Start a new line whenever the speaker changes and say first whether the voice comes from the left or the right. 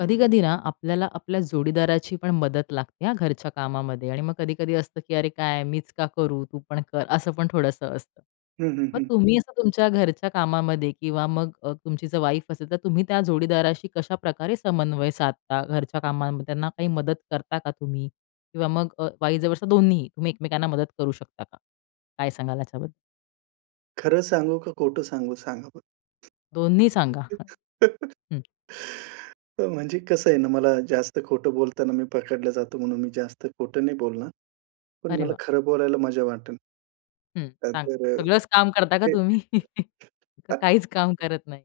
left: कधी-कधी ना, आपल्याला आपल्या जोडीदाराची पण मदत लागते हा घरच्या कामामध्ये आणि मग कधी-कधी असतं की "अरे! काय? मीच का करू? तू पण कर" असं पण थोडंसं असतं.
right: हं, हं,
left: मग
right: हं.
left: तुम्ही असं तुमच्या घरच्या कामामध्ये किंवा मग अ, तुमची जर वाईफ असेल, तर तुम्ही त्या जोडीदाराशी कशाप्रकारे समन्वय साधता घरच्या कामामध्ये, त्यांना काही मदत करता का तुम्ही किंवा मग अ, वाईस वर्सा दोन्हीही तुम्ही एकमेकांना मदत करू शकता का? काय सांगाल याच्याबद्दल.
right: खरं सांगू का खोटं सांगू? सांगा
left: दोन्ही सांगा.
right: बरं.
left: ह. हं.
right: तर म्हणजे कसं आहे ना, मला जास्त खोटं बोलताना मी पकडला जातो, म्हणून मी जास्त खोटं नाही बोलणार. पण
left: अरे
right: मला
left: वाह!
right: खरं बोलायला मजा वाटेल.
left: हं. सांग.
right: त्यानंतर
left: सगळंच काम करता का
right: ते
left: तुम्ही? का काहीच काम करत नाही.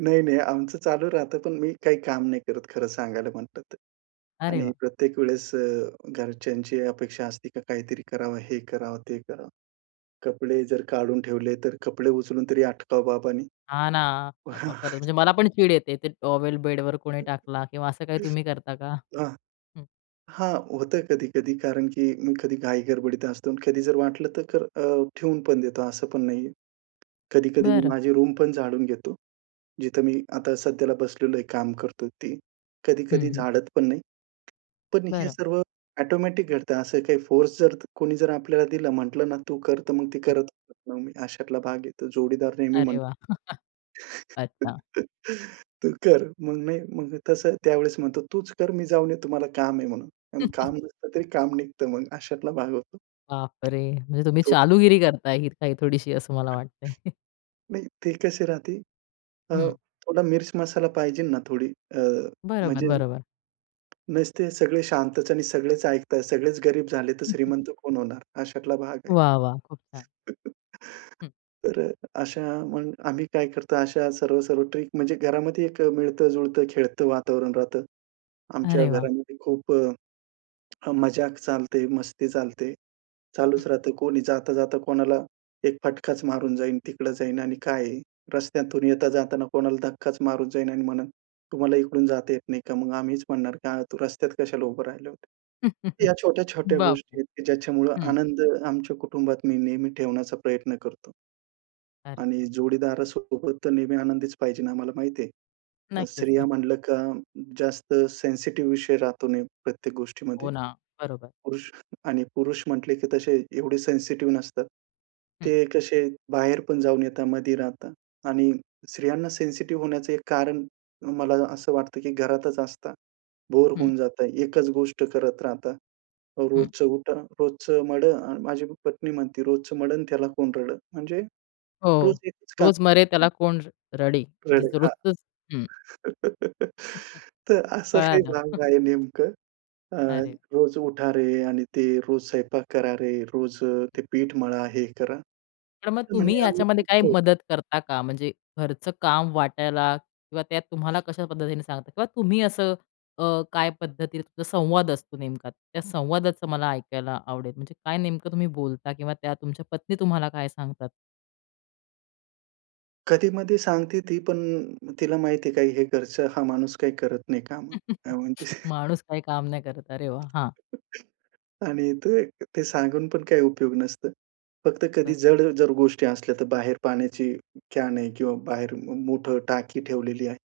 right: नाही, नाही. आमचं चालू राहतं, पण मी काही काम नाही करत खरं सांगायला म्हटलं तर.
left: अरे
right: आणि
left: वाह!
right: प्रत्येक वेळेस अ, घरच्यांची अपेक्षा असते का काहीतरी करावं, हे करावं, ते करावं. कपडे जर काढून ठेवले, तर कपडे उचलून तरी आटपावं बाबानी.
left: हा ना. बाबा खरंच, म्हणजे मला पण चीड येते ते टॉवेल बेडवर कोणी टाकला किंवा असं काही तुम्ही करता का?
right: आं.
left: हं.
right: हां, होतं कधी-कधी. कारण की मी कधी घाईगडबडीत असतो आणि कधी जर वाटलं तर कर अ, ठेवून पण देतो, असं पण नाहीये. कधी-कधी मी
left: बरं.
right: माझी रूमपण झाडून घेतो, जिथं मी आता सध्याला बसलेलो आहे, काम करतोय ती,
left: हं,
right: कधी-कधी
left: हं.
right: झाडत पण नाही. पण हे
left: बरं.
right: सर्व ऑटोमॅटिक घडतं, असं काही फोर्स जर कोणी जर आपल्याला दिला, म्हटलं ना, "तू कर" तर मग ती
left: हम्म.
right: करत पण नाही. अशातला भाग आहे तो, जोडीदार नेहमी
left: अरे वाह!
right: म्हणतो,
left: अच्छा.
right: "तू कर", मग नाही. मग तसं त्यावेळेस म्हणतो, "तूच कर मी जाऊन येतो मला काम आहे म्हणून" काम नसतं तरी काम निघत मग, अशातला भाग होतो.
left: बापरे! म्हणजे तुम्ही
right: [unintelligible]
left: चालूगिरी करताय इथे ही काही थोडीशी असं मला वाटतंय. हं. बरोबर, बरोबर. वाह! वाह! खूप छान. हं.
right: तर अशा मग आम्ही काय करतो? अशा सर्व-सर्व ट्रिक म्हणजे घरामध्ये 1 अ, मिळत-जुळतं, खेळतं वातावरण राहतं. आमच्या
left: अरे वाह!
right: घरामध्ये खूप अ, मजाक चालते, मस्ती चालते.
left: हं.
right: चालूच राहतं कोणी जाता-जाता कोणाला 1 फटकाच मारून जाईन, तिकडं जाईन आणि काय आहे. रस्त्यातून येता-जाताना कोणाला धक्काच मारून जाईन आणि म्हणलं, "तुम्हाला इकडून जाता येत नाही का?" मग आम्हीच म्हणणार, "का तू रस्त्यात कशाला उभं राहिलं होता?" या छोट्या-छोट्या
left: बापरे!
right: गोष्टी आहेत की ज्याच्यामुळं
left: हं.
right: आनंद आमच्या कुटुंबात मी नेहमी ठेवण्याचा प्रयत्न करतो.
left: अरे!
right: आणि जोडीदारासोबत तर नेहमी आनंदीच पाहिजे. आम्हाला माहिती आहे,
left: नक्कीच,
right: स्त्रिया
left: नक्कीच.
right: म्हणलं का जास्त सेन्सिटिव्ह विषय राहतो नेहमी प्रत्येक गोष्टीमध्ये.
left: हो ना. बरोबर.
right: पुरुष आणि पुरुष म्हटले की तसे एवढे सेन्सिटिव्ह नसतात,
left: हं.
right: ते कसे, बाहेर पण जाऊन येतात, मधी राहतात आणि स्त्रियांना सेन्सिटिव्ह होण्याचं एक कारण मला असं वाटतं की घरातच असतात, बोर
left: हं.
right: होऊन जातात. एकच गोष्ट करत राहतात,
left: हं.
right: रोजचं उठा, रोजचं मढ आणि माझी पण पत्नी म्हणती, "रोजचं मढं आणि त्याला कोण रडं" म्हणजे रोज
left: हो,
right: एकच काम.
left: "रोज मरे त्याला कोण र रडे" म्हणजे
right: रडं,
left: जर
right: हां.
left: रोजचचं हं.
right: तर असा काही
left: कळालं.
right: भाग आहे, नेमकं. अ,
left: अरे!
right: रोज उठा रे आणि ते रोज स्वयंपाक करा रे, रोज ते पीठ मळा, हे करा.
left: तर मग तुम्ही
right: म्हणे आम्ही
left: याच्यामध्ये
right: [unintelligible]
left: काही
right: होतो.
left: मदत करता का? म्हणजे घरचं काम वाटायला किंवा त्यात तुम्हाला कशा पद्धतीने सांगता किंवा तुम्ही असं अ, काय पद्धतीने तुमचा संवाद असतो नेमका, त्या संवादाचं मला ऐकायला आवडेल. म्हणजे काय नेमकं तुम्ही बोलता किंवा त्या तुमच्या पत्नी तुम्हाला काय सांगतात?
right: कधी मधे सांगते ती पण अ, तिला माहिती आहे का हे घरचं हा माणूस काही करत नाही कामं. काय म्हणते.
left: माणूस काही काम नाही करत. अरे वाह! हां.
right: आणि तो एक ते सांगून पण काही उपयोग नसतं. फक्त कधी
left: तर
right: जड जर गोष्टी असल्या तर बाहेर पाण्याची कॅन आहे किंवा बाहेर म मोठं टाकी ठेवलेली आहे.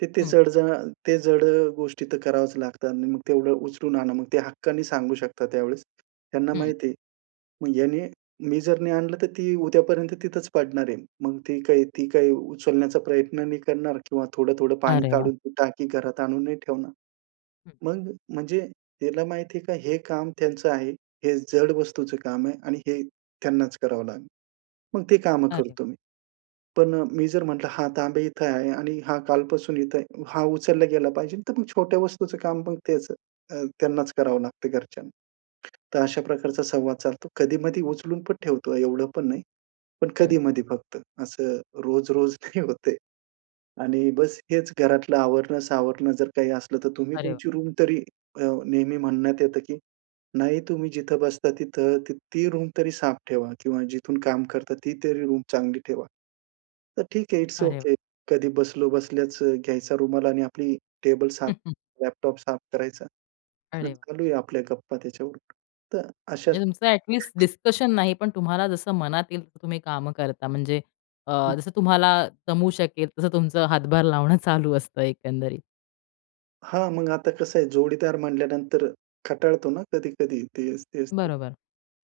right: तर ते
left: हं.
right: जड, जड, अ, ते जड अ, गोष्टी तर करावच लागतात आणि मग तेवढं उचलून आणा. मग ते हक्काने सांगू शकतात त्यावेळेस, त्यांना
left: हं.
right: माहिती आहे. मग ह्याने मी जर नाही आणलं, तर ती उद्यापर्यंत तिथच पडणार आहे. मग ती काही, ती काही उचलण्याचा प्रयत्न नाही करणार किंवा थोडं, थोडं पाणी
left: अरे वाह!
right: काढून ती टाकी घरात आणून नाही ठेवणार.
left: हं.
right: मग म्हणजे त्याला माहिती आहे का हे काम त्यांचं आहे, हे जड वस्तूचं काम आहे आणि हे त्यांनाच करावं लागेल. मग ती कामं
left: अरे.
right: करतो मी. पण अ, मी जर म्हटलं, हा तांब्या इथं आहे आणि हा कालपासून इथे आहे. हा उचलला गेला पाहिजे. तर मग छोट्या वस्तूंचं काम त्यांच अ, त्यांनाच करावं लागतं घरच्यांना. तर अशा प्रकारचा संवाद चालतो. कधी-मधी उचलून पण ठेवतो एवढं पण नाही, पण
left: हं.
right: कधी-मधी फक्त. असं रोज-रोज नाही होत ते आणि बस हेच घरातलं आवरण-सावरण जर काही असलं तर तुम्ही
left: अरे वाह!
right: तुमची रूम तरी अ, नेहमी म्हणण्यात येतं, की नाही तुम्ही जिथं बसता तिथं, ती रूम तरी साफ ठेवा किंवा जिथून काम करता, ती, तरी रूम चांगली ठेवा. तर ठीक आहे. इट्स
left: अरे वाह.
right: ओके. कधी बसलो बसल्याच घ्यायचा रुमाल आणि आपली टेबल साफ, लॅपटॉप साफ करायचा. [unintelligible]
left: अरे!
right: चालूया आपल्या गप्पा त्याच्यावरून तर अशाच
left: म्हणजे तुमचं ॲटलीस्ट डिसकशन नाही पण तुम्हाला जसं मनात येईल तसं तुम्ही कामं करता, म्हणजे अ,
right: हं.
left: जसं तुम्हाला जमू शकेल तसं तुमचं हातभार लावणं चालू असतं एकंदरीत.
right: हां मग आता कसं आहे, जोडीदार म्हणल्यानंतर कंटाळतो ना कधी-कधी तेच, तेच ते.
left: बरोबर.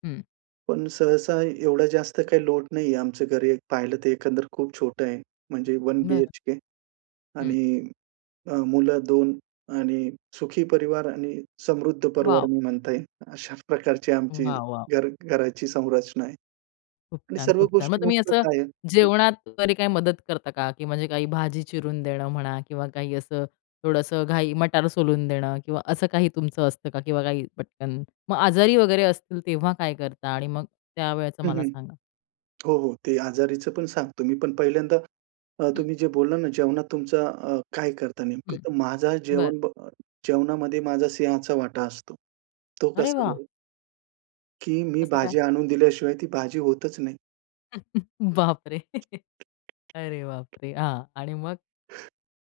left: हं.
right: पण सहसा एवढा जास्त काही लोड नाहीये आमचं घर एक पाहिलं तर, एकंदर खूप छोटं आहे. म्हणजे वन
left: बरं.
right: बीएचके
left: हं.
right: आणि अ, मुलं 2 आणि सुखी परिवार आणि समृद्ध परिवार
left: वॉव!
right: मी म्हणता येईल अशा प्रकारची आमची
left: वाह! वाह!
right: घर घराची संरचना आहे.
left: खूप
right: आणि
left: छान,
right: सर्व
left: खूप छान. मग
right: गोष्टी
left: तुम्ही असं
right: मुबलक आहेत. हं.
left: जेवणात कधी काही मदत करता का, की म्हणजे काही भाजी चिरून देणं म्हणा किंवा काही असं थोडंसं घाई मटार सोलून देणं किंवा असं काही तुमचं असतं का? किंवा काही पटकन. मग आजारी वगैरे असतील तेव्हा काय करता? आणि मग त्यावेळचं
right: हं,
left: मला
right: हं.
left: सांगा.
right: हो, हो. ते आजारीचं पण सांगतो मी पण पहिल्यांदा अ,
left: हं.
right: तुम्ही जे बोलला ना जेवणात तुमचं अ, काय करता नेमकं
left: हं.
right: तर माझा
left: बरं.
right: जेवण ब जेवणामध्ये माझा सिंहाचा वाटा असतो. तो
left: अरे
right: कसा
left: वाह!
right: बरं? की मी
left: कसं काय?
right: भाजी आणून दिल्याशिवाय ती भाजी होतच नाही.
left: बापरे! अरे बापरे! हां. आणि मग?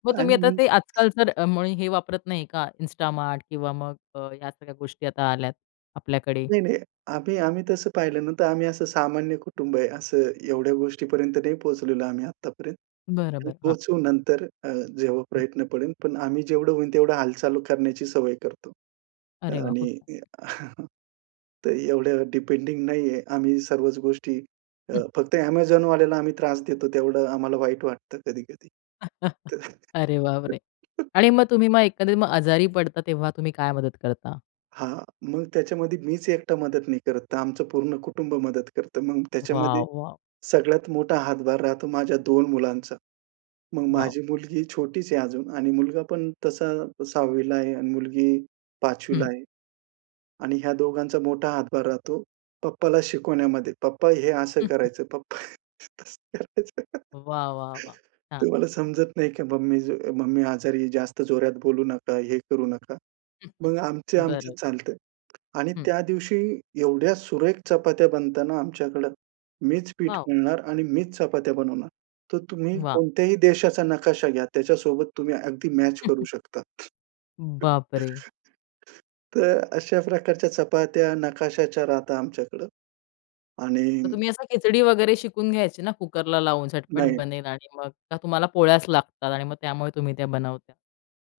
left: मग तुम्ही
right: आणि
left: आता
right: मी
left: ते आजकाल जर मुळे हे वापरत नाही का Instamart किंवा मग या सगळ्या गोष्टी आता आल्यात आपल्याकडे?
right: नाही, नाही. आम्ही आम्ही तसं पाहिलं ना तर आम्ही असं सामान्य कुटुंब आहे, असं एवढ्या गोष्टीपर्यंत नाही पोहचलेलो आम्ही आत्तापर्यंत.
left: बरं
right: पण
left: बरं हां.
right: पोहचू नंतर अ, जेव्हा
left: हं.
right: प्रयत्न पडेल, पण आम्ही जेवढं होईल तेवढं हालचाल करण्याची सवय करतो.
left: अरे वाह!
right: आणि
left: खूप छान.
right: अ, तर एवढं डिपेंडिंग नाहीये आम्ही सर्वच गोष्टी अ,
left: हं.
right: फक्त Amazonवाल्याला आम्ही त्रास देतो तेवढं आम्हाला वाईट वाटतं कधी-कधी.
left: अरे
right: तर
left: बापरे! आणि मग तुम्ही मग एखाद्या आजारी पडता तेव्हा तुम्ही काय मदत करता?
right: हां, मग त्याच्यामध्ये मीच एकटा मदत नाही करत तर आमचं पूर्ण कुटुंब मदत करतं मग त्याच्यामध्ये
left: वाह, वाह!
right: सगळ्यात मोठा हातभार राहतो माझ्या 2 मुलांचा. मग
left: वॉव!
right: माझी मुलगी छोटीच आहे अजून आणि मुलगा पण तसा 6वीला आहे आणि मुलगी 5वीला
left: हं.
right: आहे. आणि ह्या दोघांचा मोठा हातभार राहतो पप्पाला शिकवण्यामध्ये, पप्पा हे असं करायचं, पप्पा तसं करायचं.
left: वाह, वाह, वाह! छान.
right: "तुम्हाला समजत नाही का मम्मी ज मम्मी आजारी जास्त जोरात बोलू नका, हे करू नका." मग आमचं
left: बरं.
right: आमच्यात चालतं आणि
left: हं.
right: त्या दिवशी एवढ्या सुरेख चपात्या बनता ना आमच्याकडं, मीच पीठ
left: वॉव!
right: मळणार आणि मीच चपात्या बनवणार, तर तुम्ही
left: वाह!
right: कोणत्याही देशाचा नकाशा घ्या त्याच्यासोबत तुम्ही अगदी मॅच करू शकता.
left: बापरे!
right: तर अशा प्रकारच्या चपात्या नकाशाच्या राहतात आमच्याकडं
left: तर
right: आणि
left: तुम्ही असं खिचडी वगैरे शिकून घ्यायची ना, कुकरला लावून झटपट
right: नाही.
left: बनेल आणि मग का तुम्हाला पोळ्याच लागतात आणि मग त्यामुळे तुम्ही त्या बनवता?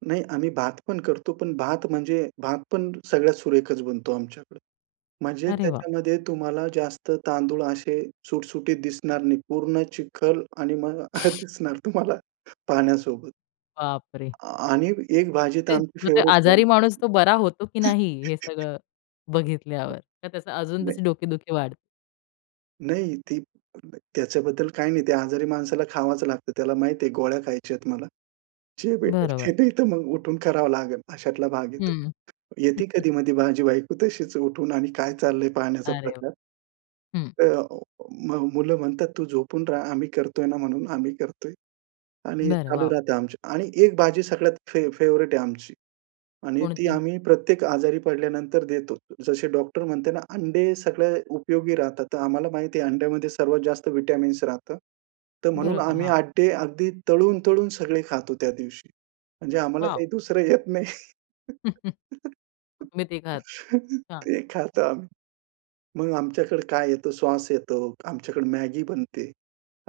right: नाही आम्ही भात पण करतो पण भात म्हणजे भात पण सगळ्यात सुरेखच बनतो आमच्याकडे. म्हणजे
left: अरे वाह!
right: त्याच्यामध्ये तुम्हाला जास्त तांदूळ असे सुटसुटीत दिसणार नाही, पूर्ण चिखल आणि मग अ, दिसणार तुम्हाला पाण्यासोबत.
left: बाप रे!
right: आ आणि एक भाजी तर
left: ते
right: आमची
left: मग ते
right: फेव्हरेट आहे.
left: आजारी माणूस तो बरा होतो की नाही, हे सगळं बघितल्यावर? का त्याचा अजून
right: नाही.
left: तशी डोकेदुखी वाढते?
right: नाही ती अ, न त्याच्याबद्दल काही नाही. ते आजारी माणसाला खावाचं लागतं. त्याला माहिती आहे गोळ्या खायच्यात मला. जे भेटेल
left: बरोबर.
right: ते नाही तर मग उठून करावं लागेल अशातला भाग आहे तो.
left: हं.
right: येती कधी मधी माझी बायको तशीच उठून आणि काय चाललंय पाहण्याचा
left: अरे व
right: प्रकार.
left: हं.
right: अ, अ, अ, म मुलं म्हणतात तू झोपून रहा आम्ही करतोय ना म्हणून आम्ही करतोय आणि
left: बरं
right: चालू
left: वॉव!
right: राहतं आमचं. आणि एक भाजी सगळ्यात फे फेव्हरेट आहे आमची आणि ती
left: कोणती?
right: आम्ही प्रत्येक आजारी पडल्यानंतर देतो. जसे डॉक्टर म्हणते ना, अंडे सगळे उपयोगी राहतात. तर आम्हाला माहिती आहे अंड्यामध्ये सर्वात जास्त व्हिटॅमिन्स राहतात. तर म्हणून
left: बरोबर,
right: आम्ही
left: हां.
right: अड्डे अगदी तळून-तळून सगळे खातो त्या दिवशी. म्हणजे आम्हाला
left: वॉव!
right: काही दुसरं येत नाही
left: तुम्ही 3घ आहात. हां.
right: ते खातो आम्ही. मग आमच्याकडे काय येतं सॉस येतो, आमच्याकडे मॅगी बनते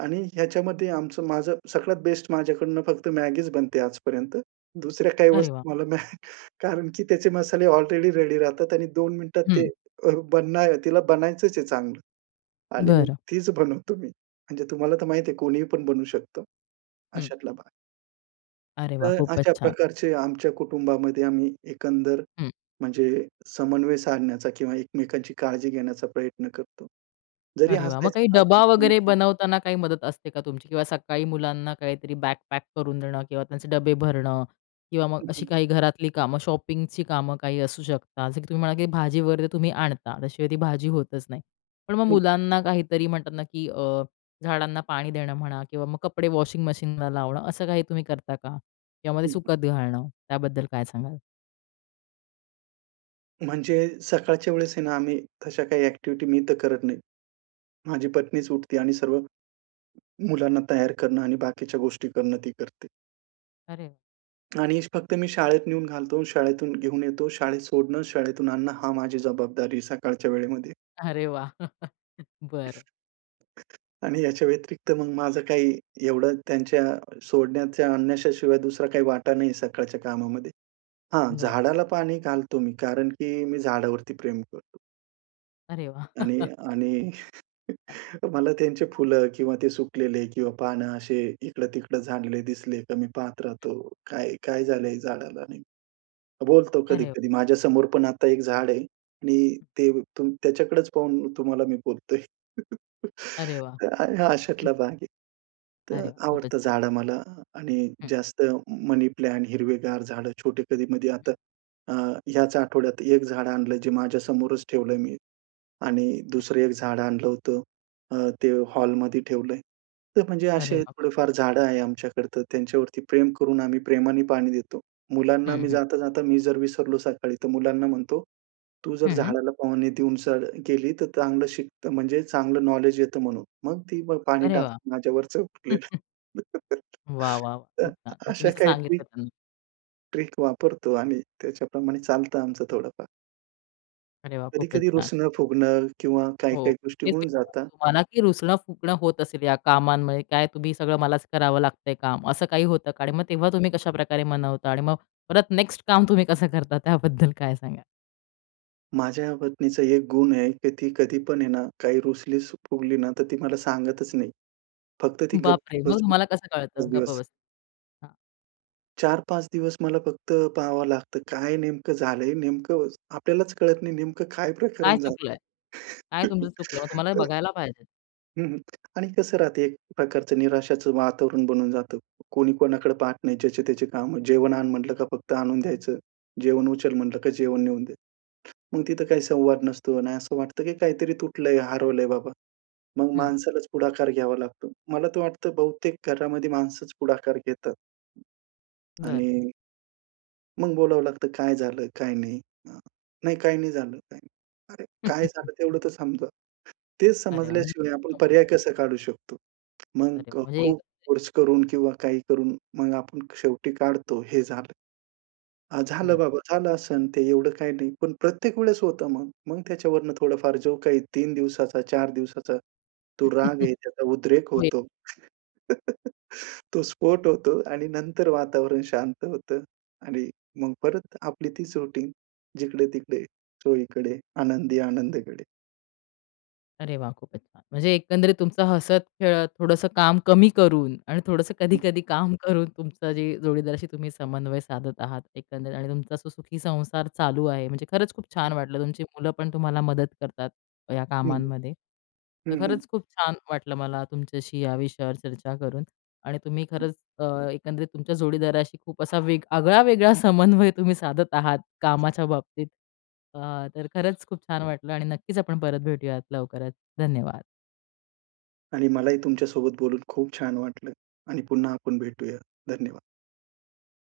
right: आणि ह्याच्यामध्ये आमचं माझं सगळ्यात बेस्ट माझ्याकडून फक्त मॅगीच बनते आजपर्यंत. दुसऱ्या काही
left: अरे वाह!
right: वस्तू मला नाही कारण की त्याचे मसाले अलरेडी रेडी राहतात आणि 2 मिनिटात ते
left: हं.
right: अ, बनाय तिला बनायचंच आहे चांगलं आणि मग
left: बरं.
right: तीच बनवतो मी. म्हणजे तुम्हाला तर माहीत आहे कोणीही पण बनवू शकत
left: हं.
right: अशातला भाग.
left: अरे वाह!
right: तर
left: खूपचं
right: अशा
left: छान.
right: प्रकारचे आमच्या कुटुंबामध्ये आम्ही एकंदर
left: हं.
right: म्हणजे समन्वय साधण्याचा किंवा एकमेकांची काळजी घेण्याचा प्रयत्न करतो. जरी
left: अरे वाह. मग काही डबा वगैरे
right: हसायचं [unintelligible]
left: बनवताना काही मदत असते का तुमची? किंवा सकाळी मुलांना काहीतरी बॅग पॅक करून देणं किंवा त्यांचे डबे भरणं किंवा मग
right: हं,
left: अशी
right: हं.
left: काही घरातली कामं, शॉपिंगची कामं काही असू शकतात जसं की तुम्ही म्हणा की भाजीवर तुम्ही आणता. त्याशिवाय ती भाजी होतचं नाही. पण मग
right: हं.
left: मुलांना काहीतरी, म्हणतात ना, की अ, झाडांना पाणी देणं म्हणा किंवा मग कपडे वॉशिंग मशीनला लावणं असं काही तुम्ही करता का? यामध्ये
right: हं, हं.
left: सुकत घालणं त्याबद्दल काय सांगाल?
right: म्हणजे सकाळच्या वेळेस आहे ना, आम्ही तशा काही ॲक्टिविटी मी तर करत नाही. माझी पत्नीचं उठते आणि सर्व मुलांना तयार करणं आणि बाकीच्या गोष्टी करणं ती करते.
left: अरे
right: आणि फक्त मी शाळेत नेऊन घालतो शाळेतून घेऊन येतो, शाळेत सोडणं, शाळेतून आणणं हा माझी जबाबदारी सकाळच्या वेळेमध्ये.
left: अरे वाह! बरं.
right: आणि याच्या व्यतिरिक्त मग माझं काही एवढं त्यांच्या सोडण्याच्या आणण्याच्या शिवाय दुसरा काही वाटा नाही सकाळच्या कामामध्ये. हां,
left: हं, हं.
right: झाडाला पाणी घालतो मी. कारण, की मी झाडावरती प्रेम करतो.
left: अरे वाह!
right: आणि आणि मला त्यांचे फुलं किंवा ते सुकलेले किंवा पान असे इकडं-तिकडं झाडले दिसले की मी पाहत
left: हं.
right: राहतो, काय-काय झालंय झाडाला, नाही? बोलतो
left: अरे.
right: कधी-कधी माझ्यासमोर पण आता एक झाड आहे आणि
left: हं.
right: ते तू त्याच्याकडेच पाहून तुम्हाला मी बोलतोय.
left: अरे वाह!
right: हं, हां अशातला भाग आहे. तर
left: अरे वाह! खूपच
right: आवडतं
left: छान.
right: झाडं मला आणि
left: हं.
right: जास्त मनी प्लांट हिरवेगार झाडं छोटे कधी-मधी आता
left: हं.
right: अ, याच आठवड्यात 1 झाडं आणलं. जे माझ्या समोरच ठेवलंय मी आणि
left: हं.
right: 2सरं एक झाडं आणलं होतं अ, ते हॉलमध्ये ठेवलंय. तर म्हणजे
left: अरे
right: असे
left: वाह! खूप छान!
right: थोडेफार झाडं आहे आमच्याकडे तर त्यांच्यावरती प्रेम करून आम्ही प्रेमाने पाणी देतो. मुलांना
left: हं,
right: मी
left: हं.
right: जाता-जाता मी जर विसरलो सकाळी तर मुलांना म्हणतो, तू जर
left: हं.
right: झाडाला पाणी देऊन शाळा गेली तर चांगलं शिकत म्हणजे चांगलं नॉलेज येतं म्हणून. मग ती ब पाणी
left: अरे वाह!
right: टाकेल, माझ्यावतीच उरलेलं.
left: वाह, वाह, वाह!
right: तर
left: खूप छान! म्हणजे तुम्ही
right: अशा
left: असं
right: काही
left: सांगितलं
right: ट्रिक
left: त्यांना?
right: ट्रिक वापरतो आणि त्याच्या प्रमाणे चालत आमचं थोडंफार.
left: अरे वाह! खूपच
right: कधी-कधी
left: छान.
right: रुसणं-फुगणं किंवा
left: हो,
right: काही-काही गोष्टी
left: हेच मी
right: होऊन
left: विचारात
right: जातात.
left: होतो तुम्हाला की रुसणं-फुगणं होत असेल या कामांमुळे. काय तुम्ही सगळं मलाच करावं लागतंय काम असं काही होतं का? आणि मग तेव्हा तुम्ही कशाप्रकारे मनवता आणि मग परत नेक्स्ट काम तुम्ही कसं करता त्याबद्दल काय सांगाल?
right: माझ्या पत्नीचा एक गुण आहे की ती कधी पण हे ना, काही रूसलीस फुगली ना तर ती मला सांगतच नाही. फक्त ती गप
left: बापरे!
right: [unintelligible]
left: मग
right: बसून
left: मला कसं कळतं?
right: उभी
left: गप्प
right: असते.
left: बस हां.
right: 4-5 दिवस मला फक्त पाहावं लागतं, काय नेमकं झालंय? नेमकं आपल्यालाच कळत नाही नेमकं काय
left: काय
right: प्रकरण झालं?
left: चुकलंय? काय तुमचं चुकलं? मग तुम्हाला बघायला पाहिजेत.
right: हं, हं, आणि कसं राहतं एक प्रकारचं निराशाचं वातावरण बनून जातं. कोणी कोणाकडे पाहत नाही. ज्याचे-त्याचे कामं "जेवण आण." म्हटलं का फक्त आणून द्यायचं. "जेवण उचल." म्हटलं का जेवण नेऊन दे. मग तिथं काही संवाद नसतो आणि असं वाटतं की काहीतरी तुटलंय, हरवलंय बाबा. मग
left: हं.
right: माणसालाच पुढाकार घ्यावा लागतो. मला तर वाटतं बहुतेक घरामध्ये माणसंच पुढाकार घेतात.
left: बरं.
right: आणि मग बोलावं लागतं, "काय झालं? काय नाही?" अ, "नाही, काही नाही झालं. काही नाही." "अरे काय झालं तेवढं तर समजव." तेच
left: अरे वाह! म्हणजे
right: समजल्याशिवाय आपण
left: चुकलं माझं.
right: पर्याय कसा काढू शकतो?
left: अरे,
right: मग
left: म्हणजे
right: खूप
left: एकंद
right: फोर्स करून किंवा काही करून मग आपण शेवटी काढतो हे झालं. अ, झालं
left: बरं.
right: बाबा, झालं असंन ते एवढं काही नाही. पण प्रत्येक वेळेस होतं मग. मग त्याच्यावरनं थोडंफार जो काही 3 दिवसाचा, 4 दिवसाचा तो राग आहे त्याचा उद्रेक
left: होय.
right: होतो. तो स्फोट होतो आणि नंतर वातावरण शांत होतं आणि मग परत आपली तीच रुटीन जिकडं-तिकडे चोहीकडे आनंदी आनंदगडे.
left: अरे वाह! खूपच छान. म्हणजे एकंदरीत तुमचं हसत-खेळत, थोडंसं काम कमी करून आणि थोडंसं
right: हं.
left: कधी-कधी काम करून, तुमचं जे जोडीदाराशी तुम्ही समन्वय साधत आहात, एकंदरीत आणि तुमचा जो सुखी संसार चालू आहे. म्हणजे खरंच खूप छान वाटलं. तुमची मुलं पण तुम्हाला मदत करतात या
right: हं,
left: कामांमध्ये. तर
right: हं, हं.
left: खरंच खूप छान वाटलं मला तुमच्याशी या विषयावर चर्चा करून आणि तुम्ही खरंच अ, एकंदरीत तुमच्या जोडीदाराशी खूप असा वेग आगळा-वेगळा समन्वय तुम्ही साधत आहात कामाच्या बाबतीत. अ, तर खरंच खूप छान वाटलं आणि नक्कीच आपण परत भेटूयात लवकरच, धन्यवाद.
right: आणि मलाही तुमच्या सोबत बोलून खूप छान वाटलं आणि पुन्हा आपण भेटूया, धन्यवाद.